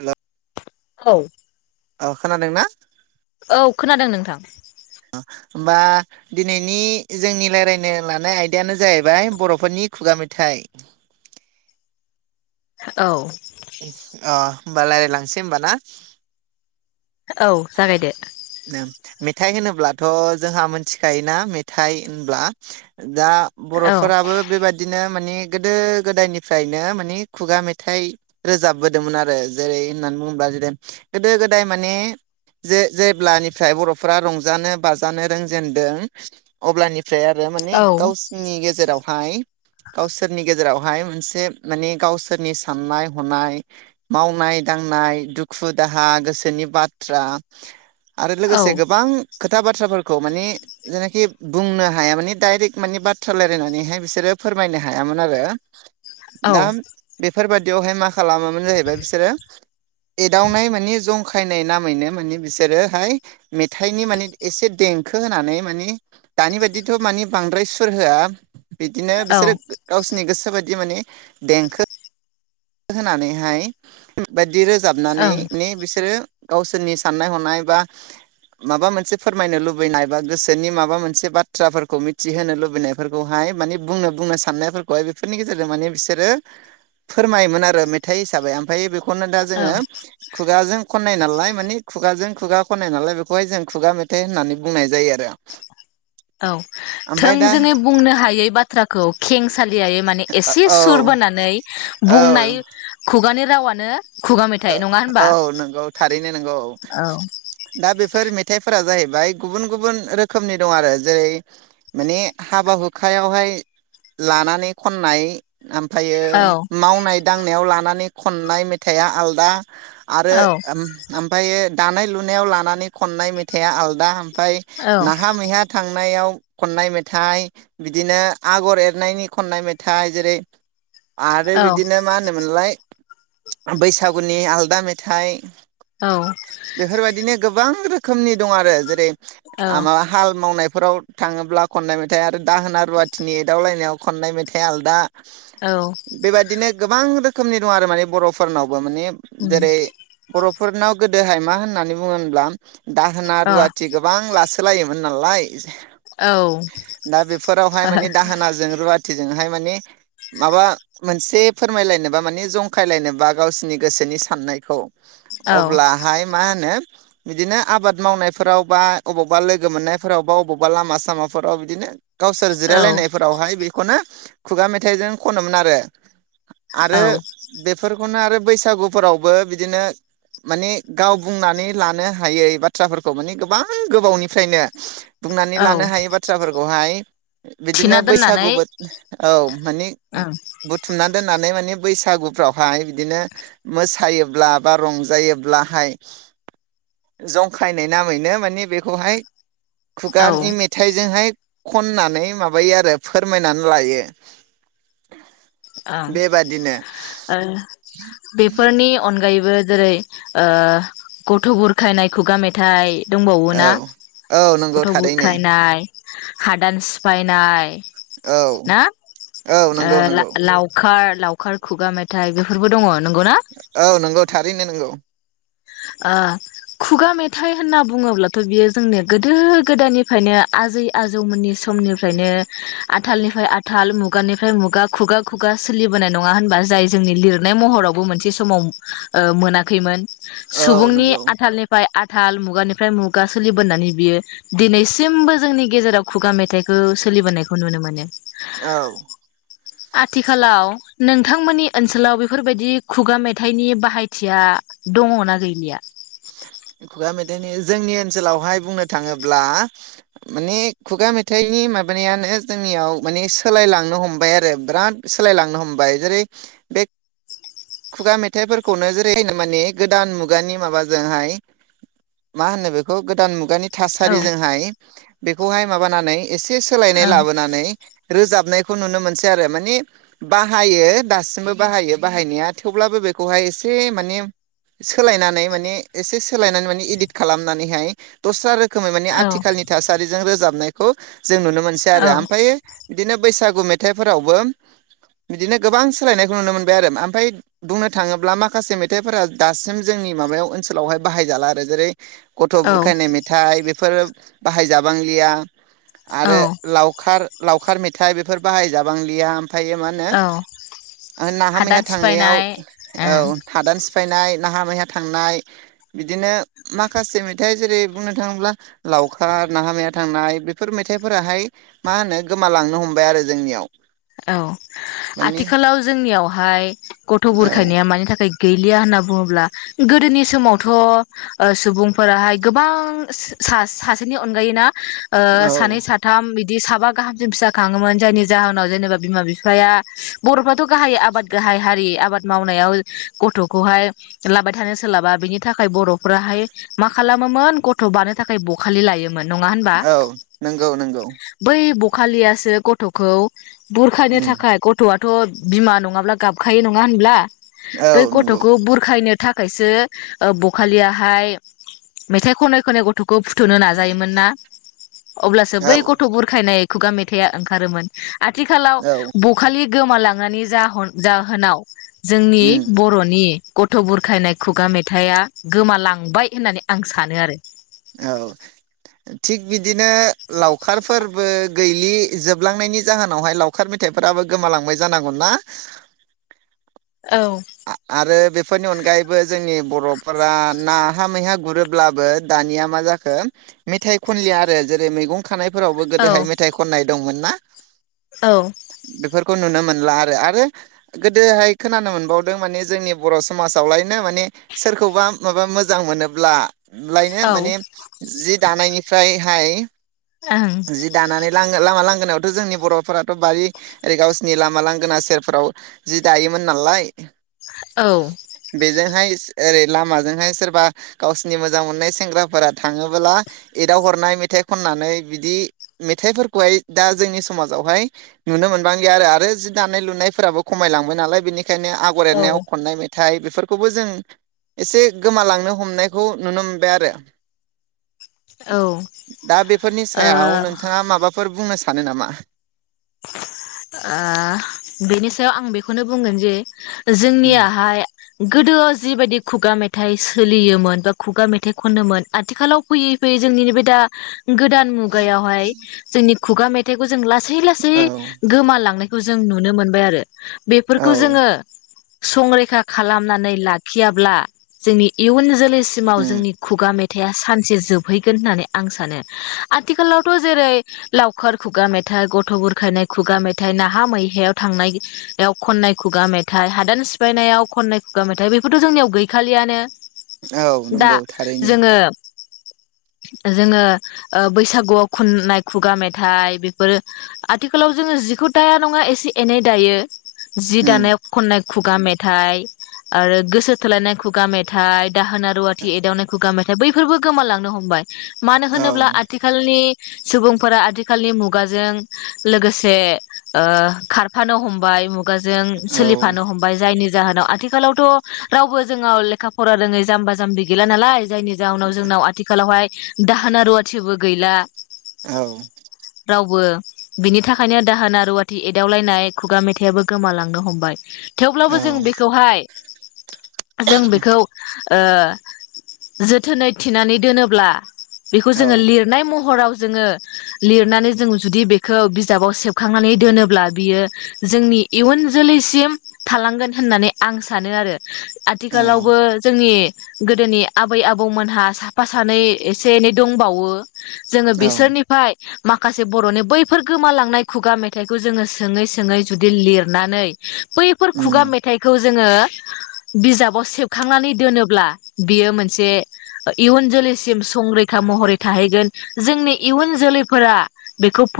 हेल' औ औ खोनादों ना औ खोनादों नोंथां होमबा दिनैनि जोंनि रायज्लायनो लानाय आयदायानो जाहैबाय बर'फोरनि खुगा मेथाइ औ अ होनोमबा रायलायलांसै होमबाना औ जागायदो मेथाइ होनोब्लाथ' जोंहा मोनथिखायोना मेथाइ होनब्ला दा औ बर'फोराबो बेबायादिनो माने गोदो गोदायनिफ्रायनो माने खुगा मेथाइ रोजाबबोदोंमोन आरो जेरै होननानै बुङोब्ला ज गोदो गोदाय माने जे जेब्लानिफ्राय बर'फोरा रंजानो बाजानो रोंजेनदों अब्लानि फ्राय आरो माने औ गावसिनि गेजेराव फाइ गावसोरनि गेजेरावहाय मोनसे माने गावसोरनि साननाय हनाय मावनाय दांनाय दुखु दाहा गोसोनि बाद थ्रा आरो औ लोगोसे गोबां खोथा बाथ्राफोरखौ मानिे जेनाखि बुंनो हाया माने डायरेक्ट मानिे बाथ्रा रायलायनानैहाय बिसोरो फोरमायनो हायामोन आरो दाम बे औ बेफोरबायाददियावहाय मा खालामामोन जाहैबाय बिसोरो एदावनाय मानि जंखायनाय ना मैनो माने बिसोरोहाय मेथाइनि माने एसे देंखो होनानै माने दानि बाददिथ' मानि बांद्राय सुर होआ बिदिनो बिसोरो गावसिनि गोस सोबायदि माने देंखो होनानैहाय बायद बिदि रोजाबनानै ओं बिसोरो गावसोरनि साननाय हनाय बा माबा मोनसे फोरमायनो लुबैनाय बा गोसोनि माबा मोनसे बाथ्राफोरखौ मिथिहोनो लुबैनायफोरखौहाय माने बुंनो बुंनो साननायफोरखौहाय बेफोरनि गेजेरजों माने बिसोरो फोरमायोमोन आरो मेथाइ हिसाबै ओमफ्राय बेख खौनो दा औ जोङो खुगाजों खननाय नालाय मानि खुगाजों खुगा खनाय नालाय बेखौहाय जों खुगा मेथाइ होननानै बुंनाय जायो आरो औ ओमफ्राय दा थोंजोङै बुंनो हायै बाथ्राखौ खेंसा लियायै माने एसे औ सुर बानै बुंनाय खुगानि रावानो खुगा ओ मेथाइ नङा होनबा औ नंगौ थारैनो नंगौ औ दा बेफोर मेथाइफोरा जाहै बाय गुबुन गुबुन रोखोमनि दं आरो जेरै माने हाबा हुखायावहाय लानानै खननाय ओमफ्रायो औ मावनाय दांनायाव लाना नै खननाय मेथाइआ आल दा। आरो औ ओम-ओमफायो दानाय लुनायाव लानानै खननाय मेथाइआ आलदा ओम फाय नाहा मैहा थां नायाव खननाय मेथाइ बिदिनो आगर एरनायनि खननाय मेथाइ जेरै आरो औ बिदिनो मा होनोमोनलाय बैसा बैसागुनि आलदा मेथाइ। औ बेफोरबायदिनो गोबां रो खोमनि दं आरो जेरै औ आह माबा हाल मावनाय फोराव थाङोब्ला खननाय मेथाइ आरो दाहोना रुवाथिनि एदावलायनायाव खननाय मेथाइआ आलदा। औ बेबायदिनो गोबां रो खोमनि दं आरो माने बर'फोरनाव। माने उम जेरै बर'फोरनाव गो दोहाय मा होननानै बुङो होनब्ला दाहोना अ रुवाथि गोबां लासै सोलायोमोन नालाय औ दा बेफोरावहाय माने दाहोनाजों रुवा थिजोंहाय माने माबा मोनसे फोरमायलायनोब्ला माने जंखायलायनोबा गावसिनि गोसोनि साननायखौ औ अब्लाहाय मा होनो बिदिनो आबाद मावनायफोराव बा अबावबा लोगो मोननायफोराव बा अबावबा लामा सामाफोराव बिदिनो गावसोर औ जिरायलायनायफोरावहाय बे खनो खुगा मेथाइजों खनोमोन आरो। औ आरो बेफोर खौनो आरो बैसागुफोरावबो बिदिनो माने गाव बुंनानै लानो हायै बाथ्राफोरखौ माने गोबां गोबावनिफ्रायनो बुंनानै औ लानो हायि बाथ्राफोरखौहाय थिना बिदिनो बैसागु दोननानै बो औ माने ओं बुथुमना दोन होननानै माने बैसागुफ्राव फाय बिदिनो मोसायोब्ला बा रंजायोब्लाहाय जंखायनाय नामैनो माने बेखौहाय औ खुगानि मेथाइजोंहाय खननानै माबायो आरो फोरमायनानै लायो। ओं बेबादिनो। ओ बेफोरनि अनगायै बो जेरै ओ गथ' बुरखायनाय खुगा मेथाइ औ दंबावोना औ नंगौ गथ' थारैनो बुरखायनाय हादान सिफायनाय औ औ नोंगौ नोंगौ। लावखा खार लावखार खुगा मेथाइ बेफोरबो दङ। नंगौना औ नंगौ थारैनो नोंगौ। ओ खुगा मेथाइ होनना बुङोब्लाथ' बियो जोंनो गोदो गोदायनिफ्रायनो आजै आजौमोननि स समनिफ्रायनो आ थालनिफ्राय आथाल मुगानिफ्राय मुगा खुगा खुगा सोलिबोनाय नङा होनबा जाय जोंनि लिरनाय महरावबो मोनसे समाव ओ मोनाखैमोन। औ सुबुंनि नंगौ आथालनिफ्राय आ थाल मुगानिफ्राय मुगा सोलिबोनानै बियो दिनैसिमबो जोंनि गेजेराव खुगा मेथाइखौ सोलिबोनायखौ नुनो मोनो। औ। आथिखालाव नोंथांमोननि ओनसोलाव बेफोरबायदि खुगा मेथाइनि बाहायथिया दङ ना गैलिया? खुगा मेथाइनि जोंनि ओनसोलावहाय बुंनो थाङोब्ला माने खुगा मेथाइनि माबानायानो जोंनियाव माने सोलायलांनो हमबाय आरो बिराद सोलायलांनो हमबाय जेरै बे खुगा मेथाइफोरखौनो जेरै होनो माने गोदान मुगानि माबाजोंहाय मा होनो बेखौ गोदान मुगानि औ थासारिजोंहाय बेखौहाय माबानानै एसे सोलायनाय ओं लाबोनानै रोजाबनायखौ नुनो मोनसै आरो मानि बाहायो दासिमबो बाहायो बाहायनाया थेवब्लाबो बेखौहाय एसे माने सोलायनानै माने एसे सोलायनानै माने इदिट खालामनानैहाय दस्रा रो खोमै माने औ आथिखालनि थासारिजों रोजाबनाय खौ जों नुनो मोनसै औ आरो ओमफ्रायो बिदिनो बैसागु मेथाइफोरावबो बिदिनो गोबां सोलायनायखौ नुनो मोनबाय आरो ओमफ्राय बुंनो थाङोब्ला माखासे मेथाइफोरा दासिम जोंनि माबायाव ओनसोलावहाय बाहाय जाला आरो जेरै गथ' औ बुरखायनाय मेथाइ बेफोर बाहाय जाबांलिया आरो औ लावखार लावखार मेथाइ बेफोर बाहायजाबांलिया। थायो मा औ होनो नाहा मैहा हादान थांनायाव सिफायनाय ओं औ हादान सिफायनाय नाहा मैहा थांनाय बि बिदिनो माखासे मेथाइ जेरै बुंनो थाङोब्ला लावखार नाहामाया थांनाय बेफोर मेथाइफोराहाय मा होनो गोमालांनो हमबाय आरो जोंनियाव औ माने आथिखालाव जोंनियावहाय [inaudible] गथ' औ बुरखायनाया मानि थाखाय गैलिया होनना बुङोब्ला गोदोनि समावथ' ओ सुबुंफोराहाय गोबां सा-सासेनि अनगायै ना ओ सानै औ साथाम बि बिदि साबा गाहामसिम फिसा खाङोमोन जायनि जाहोनाव जेनेबा बिमा बिफाया बर'फ्राथ' गाहाय आबाद गाहाय हारि आबाद मावनायाव गथ'खौहाय लाबाय थानो सोलाबा बिनि थाखाय बर'फ्राहाय मा खालामोमोन गथ' बानो थाखाय बखालि लायोम मोन नङा होनबा। औ नंगौ नंगौ बै बख बखालियासो गथ'खौ बुरखानो उम थाखाय गथ'आ गथ' बिमा नङाब्ला गाबखायो नङा होनब्ला औ बै नंगौ गथ'खौ बुरखायनो थाखायसो बखालियाहाय मेथाइ खनै खनै गथ' खौ फुथ'नो नाजायोमोन ना अब्लासो बै औ गथ' बुरखायनाय खुगा मेथाइआ ओंखारोमोन ए आथिखालाव औ बखालि गोमालांनायनि जाहन जाहोनाव जोंनि उम बर'नि गथ' बुरखायनाय खुगा मेथाइआ गोमालांबाय होननानै आं सानो आरो औ थिग बिदिनो लावखारफोरबो गैलि जोबलांनायनि जाहोनावहाय लावखार मेथाइफोराबो गोमालांबाय जानांगौ ना औ बे फोरनि अनगायैबो जोंनि बर'फोरा नाहा मैहा गुरोब्लाबो दानिया मा जाखो मेथाइ खनलिया आरो जेरै मैगं खानायफोरावबो औ गोदोहाय मेथाइ खननाय दंमोन ना औ खौ नुनो मोनला आरो आरो गोदोहाय खोनानो मोनबाव माने जोंनि बर' समाजावलायनो माने सोरखौबा माबा मोजां मोनोब्ला लायनो ओं माने जि दानायनि फ्राय हाय जि दानानै लामा लांगोनायावथ' जोंनि बर'फोराथ' बारि ओरै गावसिनि लामा लांगोना सेरफोराव जि दायोमोन नालाय। बेजोंहाय ओरै लामाजोंहाय सोरबा गावसिनि मोजां मोननाय सेंग्राफोरा थाङोबोला एदाव हरनाय मेथाइ खननानै बिदि मेथाइफोरखौहाय दा जोंनि समाजावहाय नुनो मोनबांलिया आरो आरो जि दानाय लुनायफोराबो खमायलांबाय नालाय बेनिखायनो आगर औ एरनायाव खननाय मे थाइ बेफोरखौबो जों एसे गोमालांनो हमनायखौ नुनो मोनबाय आरो। औ दा बेफोरनि ओ सायाव नोंथाङा माबाफोर बुंनो सा- - नो नामा? ओह बेनि सायाव आं बेखौनो बुंगोन जे उम जोंनियाहाय गोदोआव जिबायदि खुगा मेथाइ सोलियोमोन बा खुगा मेथाइ खनोमोन आथिखालाव फैयै फैयै जोंनि नैबे दा गोदान मुगायावहाय जोंनि खुगा मेथाइखौ जों लासै यै औ गोमालांनाय खौ जों नुनो मोनबाय आरो। बेफोरखौ औ जोङो संरैखा खालामनानै लाखियाब्ला जोंनि इयुन जोलै सिमाव उम जोंनि खुगा मे थाइया सानसे जोबहैगोन होननानै आं सानो आथिखालावथ' जेरै लावखार खुगा मेथाइ गथ' बुर खायनाय खुगा मेथाइ, नाहा मैहायाव थांनायाव खननाय खुगा मेथाइ, हादान सिफायनायाव खननाय खुगा मेथाइ बेफोरथ' जोंनियाव गैखालियानो। औ दा नंगौ थारैनो जोङो जोङो ओ बैसागुआव खननाय खुगा मेथाइ बेफोरो आथिखालाव जोङो जिखौ दाया नङा एसे एनै दायो जि उम दानायाव खननाय खुगा मेथाइ आरो गोसो थोलायनाय खुगा मेथाइ दाहोना -रुवाथि एदावनाय खुगा मेथाइ बै [unintelligible] गोमालांनो हमबाय। मानो औ होनोब्ला आथिखालनि सुबुंफोरा आथिखालनि मुगाजों लोगोसे ओ खारफानो हमबाय। मुगाजों सोलिफानो हमबाय जायनि जाहोनाव आथिखालावथ' रावबो जोंङो लेखा फरा रोङै जाम्बा जाम्बि गैला नालाय। जायनि जाहोनाव जोंनाव आथिखालावहाय दाहोना रुवाथिबो गैला। औ। रावबो बिनि थाखायनो दाहोना रुवाथि एदावलायनाय खुगा मेथाइयाबो गोमालांनो हमबाय। थेवब्लाबो जों बेखौहाय जों बेखौ ओ जोथोनै थिनानै दोनोब्ला बेखौ औ जोंङो लिरनाय महराव जोंङो लिरनानै जों जुदि बे [unintelligible] बिजाबाव सेबखांनानै दोनोब्ला बियो जोंनि इयुन जोलैसिम थालांगोन होननानै आं सानो आरो। औ आथिखालावबो जोंनि गोदोनि आबै -आबौमोनहा साफा सानै एसे एनै दंबावो। जोंङो औ बिसोरनिफ्राय माखासे बर'नि बै बैफोर गोमालांनाय खुगा मेथाइखौ जोंङो सोंङै सोंङै जुदि लिरनानै बैफोर खुगा उम मेथाइखौ जोंङो बिजाबाव सेबखांनानै दोनोब्ला बियो मोनसे इयुन जोलैसिम संरैखा महरै थाहैगोन जोंनि इयुन जोलैफोरा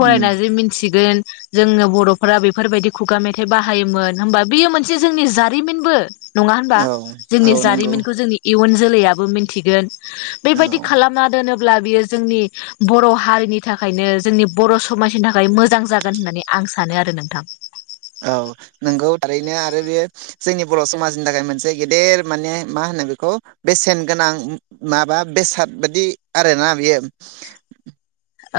उम जे मिथिगोन। जोंनो बर'फोरा बेफोरबायदि खुगा मेथाइ बाहायोमोन होमबा बेयो मोनसे जोंनि जारिमिनबो नंङा होनबा? औ औ जोंनि नंगौ जारिमिनखौ जोंनि इयुन जोलैयाबो मिथिगोन। औ बेबायदि खालामना दोनोबा अब्ला बियो जोंनि बर' हारिनि थाखायनो जोंनि बर' समाजनि थाखाय मोजां जागोन होननानै आं सानो आरो नोंथां। औ नोंगौ थारैनो आरो बेयो जोंनि बर' समाजनि थाखाय मोनसे गेदेर माने मा होनो बेखौ बेसेन गोनां माबा बेसाद बादि आरोना बेयो।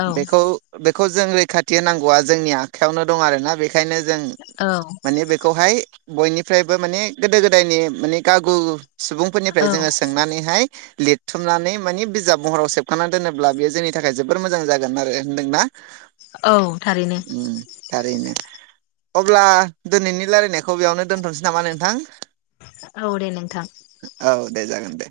औ बेखौ बेखौ जों रै खाथि होनांगौआ जोंनि आखायावनो दं आरो ना बेखायनो जों औ माने बेखौहाय बयनिफ्रायबो माने गोदो गोदायनि माने गागु औ सुबुंफोरनिफ्राय जोंङो सोंनानैहाय लिरथुमनानै माने बिजाब महराव सेबखांना दोनोब्ला बेयो जोंनि थाखाय जोबोर मोजां जागोन आरो होनदोंना? औ थारैनो उम थारैनो। अब्ला दिनैनि लारायनायखौ बेयावनो दोनथ'सै नामा नोंथां? औ दे नोंथां। औ दे जागोन दे।